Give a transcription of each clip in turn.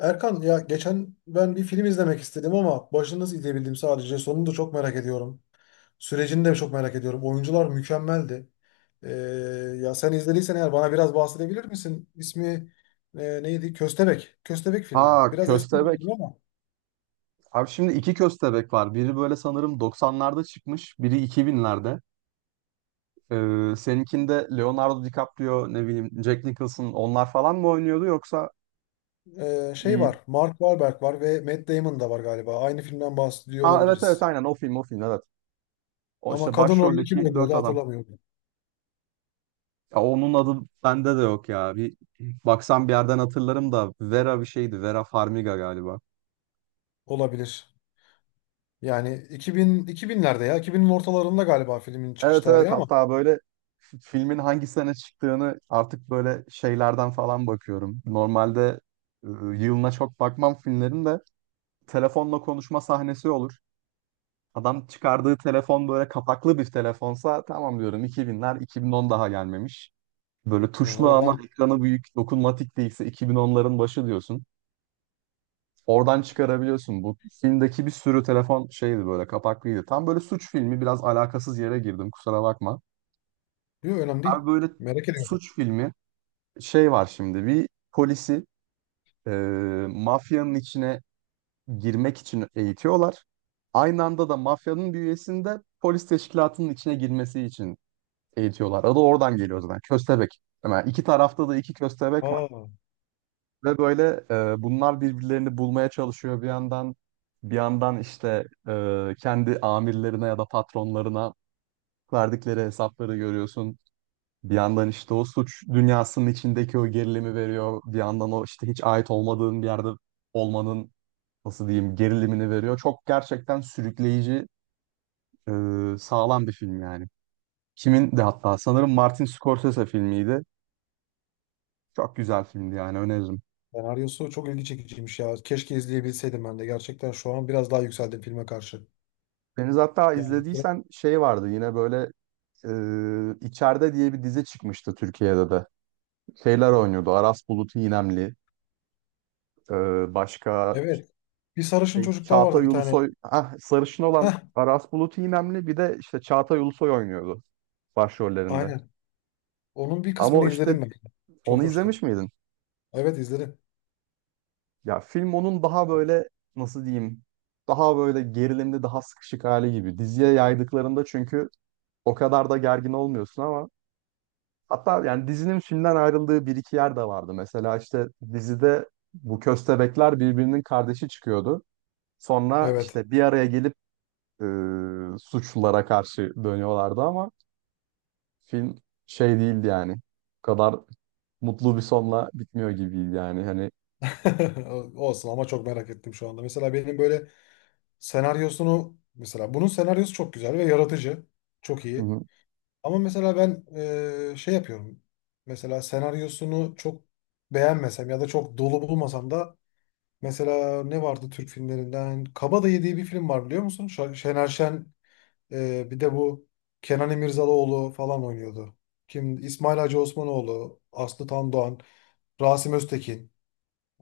Erkan ya geçen ben bir film izlemek istedim ama başını nasıl izleyebildim sadece. Sonunu da çok merak ediyorum. Sürecini de çok merak ediyorum. Oyuncular mükemmeldi. Ee, ya sen izlediysen eğer bana biraz bahsedebilir misin? İsmi neydi? Köstebek. Köstebek filmi. Ha Biraz eski bir köstebek. film ama Abi şimdi iki köstebek var. Biri böyle sanırım 90'larda çıkmış. Biri 2000'lerde. Seninkinde Leonardo DiCaprio, ne bileyim Jack Nicholson onlar falan mı oynuyordu yoksa şey bir... var. Mark Wahlberg var ve Matt Damon da var galiba. Aynı filmden bahsediyor Ha evet, olabiliriz. aynen o film, evet. O Ama işte kadın rolünü kim başroldeki dört oynuyordu adam. hatırlamıyorum. Ya onun adı bende de yok ya. Bir baksam bir yerden hatırlarım da Vera bir şeydi. Vera Farmiga galiba. Olabilir. Yani 2000, 2000'lerde ya 2000'in ortalarında galiba filmin çıkış Evet evet, tarihi ama. hatta böyle filmin hangi sene çıktığını artık böyle şeylerden falan bakıyorum. Normalde e, yılına çok bakmam filmlerin de telefonla konuşma sahnesi olur. Adam çıkardığı telefon böyle kapaklı bir telefonsa tamam diyorum, 2000'ler, 2010 daha gelmemiş. Böyle Ha, tuşlu ama oradan. ekranı büyük dokunmatik değilse 2010'ların başı diyorsun. Oradan çıkarabiliyorsun. Bu filmdeki bir sürü telefon şeydi, böyle kapaklıydı. Tam böyle suç filmi, biraz alakasız yere girdim, kusura bakma. Yok, önemli Abi değil. böyle Merak ediyorum. suç filmi şey var şimdi, bir polisi e, mafyanın içine girmek için eğitiyorlar. Aynı anda da mafyanın bir üyesini de polis teşkilatının içine girmesi için eğitiyorlar. Adı oradan geliyor zaten. Köstebek. Hemen iki tarafta da iki köstebek var Aa, ve böyle bunlar birbirlerini bulmaya çalışıyor bir yandan. Bir yandan işte kendi amirlerine ya da patronlarına verdikleri hesapları görüyorsun. Bir yandan işte o suç dünyasının içindeki o gerilimi veriyor. Bir yandan o işte hiç ait olmadığın bir yerde olmanın, nasıl diyeyim, gerilimini veriyor. Çok gerçekten sürükleyici, e, sağlam bir film yani. Kimin de hatta, sanırım Martin Scorsese filmiydi. Çok güzel filmdi yani, öneririm. senaryosu çok ilgi çekiciymiş ya. Keşke izleyebilseydim ben de. Gerçekten şu an biraz daha yükseldim filme karşı. Deniz hatta Yani bir kere- izlediysen şey vardı yine böyle, İçeride diye bir dizi çıkmıştı Türkiye'de de. Şeyler oynuyordu. Aras Bulut İynemli. E, başka evet. Bir sarışın Şey, çocuk daha vardı Çağatay bir tane. Ulusoy, ah, sarışın olan Heh, Aras Bulut İynemli, bir de işte Çağatay Ulusoy oynuyordu başrollerinde. aynen. Onun bir kısmını Ama işte izledim ben. onu Çok hoştu. izlemiş miydin? Evet, izledim. Ya film onun daha böyle, nasıl diyeyim, daha böyle gerilimli, daha sıkışık hali gibi. Diziye yaydıklarında çünkü o kadar da gergin olmuyorsun. Ama hatta yani dizinin filmden ayrıldığı bir iki yer de vardı. Mesela işte dizide bu köstebekler birbirinin kardeşi çıkıyordu. Sonra Evet. işte bir araya gelip e, suçlulara karşı dönüyorlardı. Ama film şey değildi yani. Bu kadar mutlu bir sonla bitmiyor gibiydi yani. Hani Olsun ama çok merak ettim şu anda. Mesela benim böyle senaryosunu, mesela bunun senaryosu çok güzel ve yaratıcı. Çok hı iyi. hı. Ama mesela ben şey yapıyorum. Mesela senaryosunu çok beğenmesem ya da çok dolu bulmasam da mesela ne vardı Türk filmlerinden? Kabadayı diye bir film var, biliyor musun? Şener Şen bir de bu Kenan İmirzalıoğlu falan oynuyordu. Kim? İsmail Hacı Osmanoğlu, Aslı Tandoğan, Rasim Öztekin.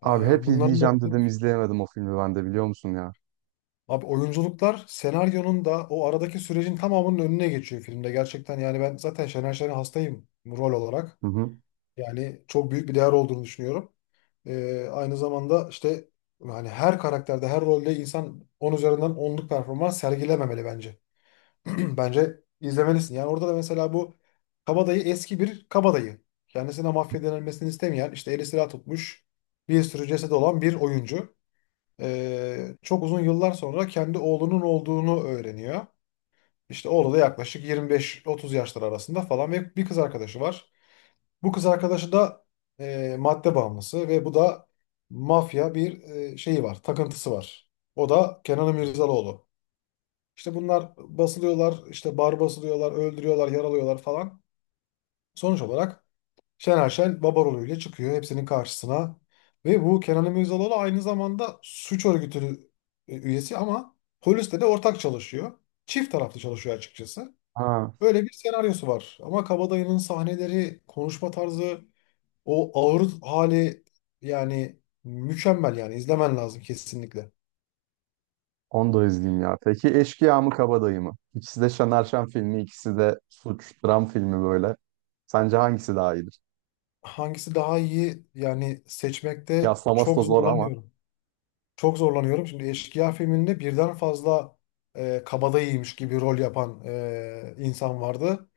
Abi hep Bunların izleyeceğim dedim, izleyemedim o filmi ben de, biliyor musun ya? Abi, oyunculuklar senaryonun da o aradaki sürecin tamamının önüne geçiyor filmde. Gerçekten yani ben zaten Şener Şen'e hastayım rol olarak. Hı hı. Yani çok büyük bir değer olduğunu düşünüyorum. Aynı zamanda işte yani her karakterde, her rolde insan 10 üzerinden onluk performans sergilememeli bence. Bence izlemelisin. Yani orada da mesela bu kabadayı eski bir kabadayı. Kendisine mahvedilmesini denilmesini istemeyen, işte eli silah tutmuş, bir sürü cesedi olan bir oyuncu. Çok uzun yıllar sonra kendi oğlunun olduğunu öğreniyor. İşte oğlu da yaklaşık 25-30 yaşlar arasında falan ve bir kız arkadaşı var. Bu kız arkadaşı da madde bağımlısı ve bu da mafya bir şeyi var, takıntısı var. O da Kenan Mirzalıoğlu. İşte bunlar basılıyorlar, işte bar basılıyorlar, öldürüyorlar, yaralıyorlar falan. Sonuç olarak Şener Şen baba rolüyle çıkıyor hepsinin karşısına. Ve bu Kenan Mirzalıoğlu aynı zamanda suç örgütü üyesi ama polisle de ortak çalışıyor. Çift taraflı çalışıyor açıkçası. Ha, Böyle bir senaryosu var. Ama Kabadayı'nın sahneleri, konuşma tarzı, o ağır hali yani mükemmel, yani izlemen lazım kesinlikle. onu da izleyeyim ya. Peki Eşkıya mı Kabadayı mı? İkisi de Şener Şen filmi, ikisi de suç, dram filmi böyle. Sence hangisi daha iyidir? Hangisi daha iyi, yani seçmekte Kıyaslaması da çok zor ama. zorlanıyorum. Çok zorlanıyorum. Şimdi Eşkıya filminde birden fazla kabadayıymış gibi rol yapan insan vardı.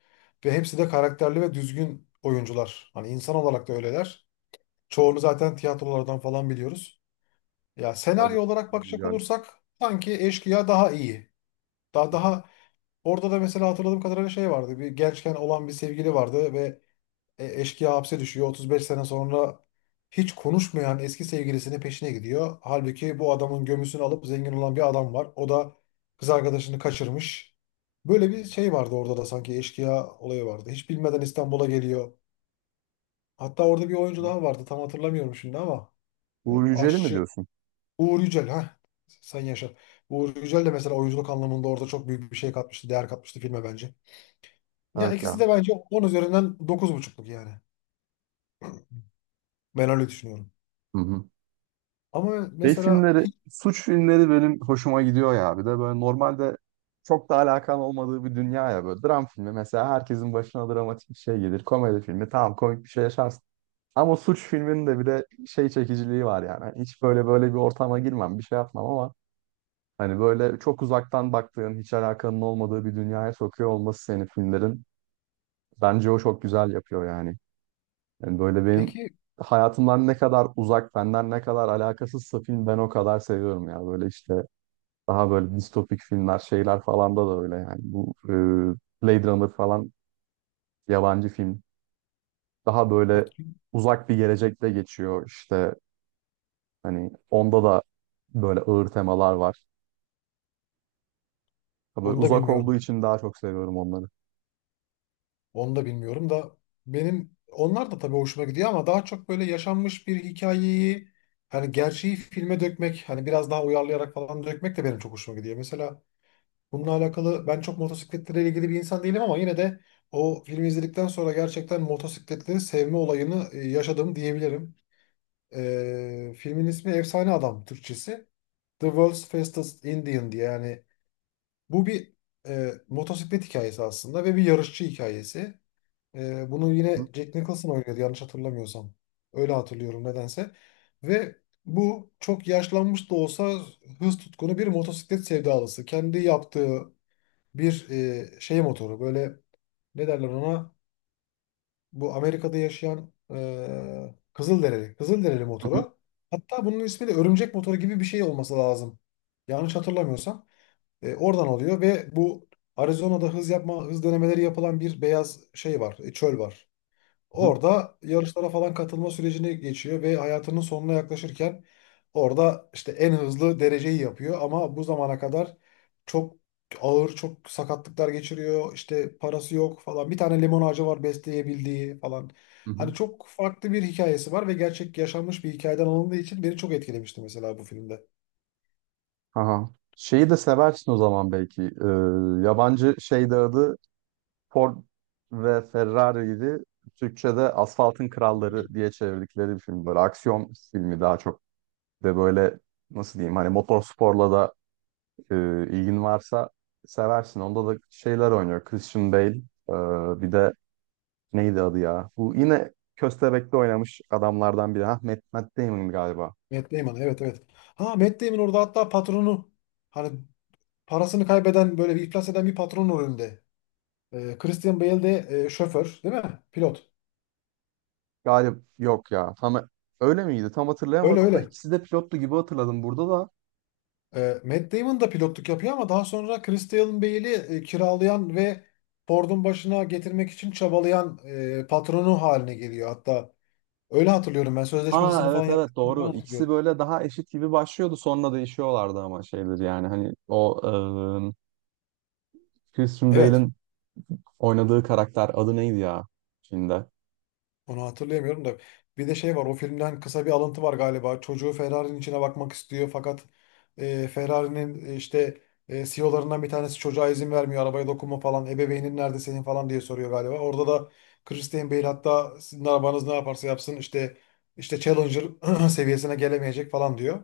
Ve hepsi de karakterli ve düzgün oyuncular. Hani insan olarak da öyleler. Çoğunu zaten tiyatrolardan falan biliyoruz. Ya Tabii. senaryo olarak Uğur bakacak Yücel. olursak sanki Eşkıya daha iyi. Daha, Hı daha orada da mesela hatırladığım kadarıyla şey vardı. Bir gençken olan bir sevgili vardı ve eşkıya hapse düşüyor. 35 sene sonra hiç konuşmayan eski sevgilisinin peşine gidiyor. Halbuki bu adamın gömüsünü alıp zengin olan bir adam var. O da kız arkadaşını kaçırmış. Böyle bir şey vardı orada da, sanki eşkıya olayı vardı. Hiç bilmeden İstanbul'a geliyor. Hatta orada bir oyuncu hı. daha vardı. Tam hatırlamıyorum şimdi ama Uğur Yücel'i mi aşçı diyorsun? Uğur Yücel ha. Sen yaşa. Uğur Yücel de mesela oyunculuk anlamında orada çok büyük bir şey katmıştı, değer katmıştı filme bence. Ya Evet ya. ikisi de bence 10 üzerinden dokuz buçukluk yani. Ben öyle düşünüyorum. Hı hı. Ama Şey mesela filmleri, hiç, suç filmleri benim hoşuma gidiyor ya. Bir de böyle normalde çok da alakan olmadığı bir dünya ya böyle. Dram filmi mesela, herkesin başına dramatik bir şey gelir. Komedi filmi tamam, komik bir şey yaşarsın. Ama suç filminin de bir de şey çekiciliği var yani. Hani hiç böyle bir ortama girmem, bir şey yapmam, ama hani böyle çok uzaktan baktığın, hiç alakanın olmadığı bir dünyaya sokuyor olması senin filmlerin. Bence o çok güzel yapıyor yani. Yani böyle benim peki hayatımdan ne kadar uzak, benden ne kadar alakasızsa film, ben o kadar seviyorum ya. Böyle işte daha böyle distopik filmler, şeyler falan da öyle yani. Bu Blade Runner falan, yabancı film. Daha böyle hakim, uzak bir gelecekte geçiyor işte. Hani onda da böyle ağır temalar var. Ha, böyle onu da uzak olduğu bilmiyorum. için daha çok seviyorum onları. Onu da bilmiyorum da benim onlar da tabii hoşuma gidiyor ama daha çok böyle yaşanmış bir hikayeyi, hani gerçeği filme dökmek, hani biraz daha uyarlayarak falan dökmek de benim çok hoşuma gidiyor. Mesela bununla alakalı ben çok motosikletlere ilgili bir insan değilim ama yine de o filmi izledikten sonra gerçekten motosikletleri sevme olayını yaşadım diyebilirim. Filmin ismi Efsane Adam Türkçesi. The World's Fastest Indian diye, yani bu bir motosiklet hikayesi aslında ve bir yarışçı hikayesi. Bunu yine Hı Jack Nicholson oynuyordu yanlış hatırlamıyorsam. Öyle hatırlıyorum nedense. Ve bu çok yaşlanmış da olsa hız tutkunu bir motosiklet sevdalısı. Kendi yaptığı bir şey motoru, böyle ne derler ona, bu Amerika'da yaşayan Kızılderili, Kızılderili hı, motoru. Hatta bunun ismi de örümcek motoru gibi bir şey olması lazım. Yanlış hatırlamıyorsam. Oradan alıyor ve bu Arizona'da hız yapma, hız denemeleri yapılan bir beyaz şey var, çöl var. hı Orada yarışlara falan katılma sürecine geçiyor ve hayatının sonuna yaklaşırken orada işte en hızlı dereceyi yapıyor ama bu zamana kadar çok ağır, çok sakatlıklar geçiriyor. İşte parası yok falan. Bir tane limon ağacı var besleyebildiği falan. hı. Hı. Hani çok farklı bir hikayesi var ve gerçek yaşanmış bir hikayeden alındığı için beni çok etkilemişti mesela bu filmde. Aha. Şeyi de seversin o zaman belki. Yabancı şeyde adı Ford ve Ferrari'ydi. Türkçe'de Asfaltın Kralları diye çevirdikleri bir film. Böyle aksiyon filmi daha çok. De böyle, nasıl diyeyim, hani motorsporla da e, ilgin varsa seversin. Onda da şeyler oynuyor. Christian Bale, bir de neydi adı ya? Bu yine Köstebek'te oynamış adamlardan biri. Ha, Matt Damon galiba. Matt Damon, evet, evet. Ha, Matt Damon orada hatta patronu, hani parasını kaybeden böyle bir iflas eden bir patron rolünde. Christian Bale de şoför değil mi? Pilot. Galip yok ya. Tam öyle miydi? Tam Öyle, hatırlayamadım da öyle. ikisi de pilotlu gibi hatırladım burada da. Matt Damon da pilotluk yapıyor ama daha sonra Christian Bale'i kiralayan ve Ford'un başına getirmek için çabalayan patronu haline geliyor. Hatta öyle hatırlıyorum, ben Ha sözleşmesini falan evet evet, yaptığını falan doğru. İkisi hatırlıyorum. böyle daha eşit gibi başlıyordu. Sonra değişiyorlardı ama şeydir yani hani o e, Christian Evet. Bale'in oynadığı karakter adı neydi ya filmde? Onu hatırlayamıyorum da. Bir de şey var, o filmden kısa bir alıntı var galiba. Çocuğu Ferrari'nin içine bakmak istiyor fakat Ferrari'nin işte CEO'larından bir tanesi çocuğa izin vermiyor. Arabaya dokunma falan. Ebeveynin nerede senin falan diye soruyor galiba. Orada da Christian Bale hatta sizin arabanız ne yaparsa yapsın işte Challenger seviyesine gelemeyecek falan diyor.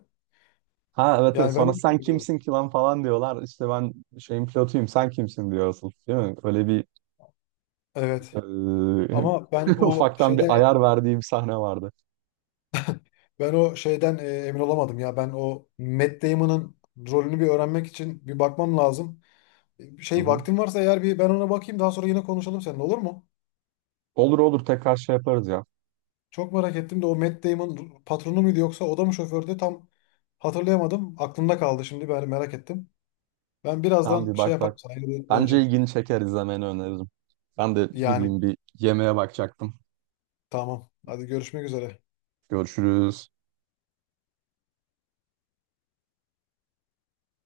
Ha evet, evet Yani ben sonra de sen bilmiyorum. kimsin ki lan falan diyorlar. İşte ben şeyin pilotuyum, sen kimsin diyor asıl, değil mi? Öyle bir... Evet. Ee, Ama ben o ufaktan bir şeyden ayar verdiğim sahne vardı. ben o şeyden emin olamadım ya. Ben o Matt Damon'ın rolünü bir öğrenmek için bir bakmam lazım. Hı Şey, hı. vaktin varsa eğer bir ben ona bakayım, daha sonra yine konuşalım seninle, olur mu? Olur olur, tekrar şey yaparız ya. Çok merak ettim de o Matt Damon patronu muydu yoksa o da mı şofördü, tam hatırlayamadım. Aklımda kaldı şimdi, ben merak ettim. Ben Tamam, birazdan bir şey bak yaparım, bak. sana yine Bence döneceğim. ilgini çeker, izlemeni öneririm. Ben de gideyim, Yani bir yemeğe bakacaktım. tamam, hadi görüşmek üzere. Görüşürüz.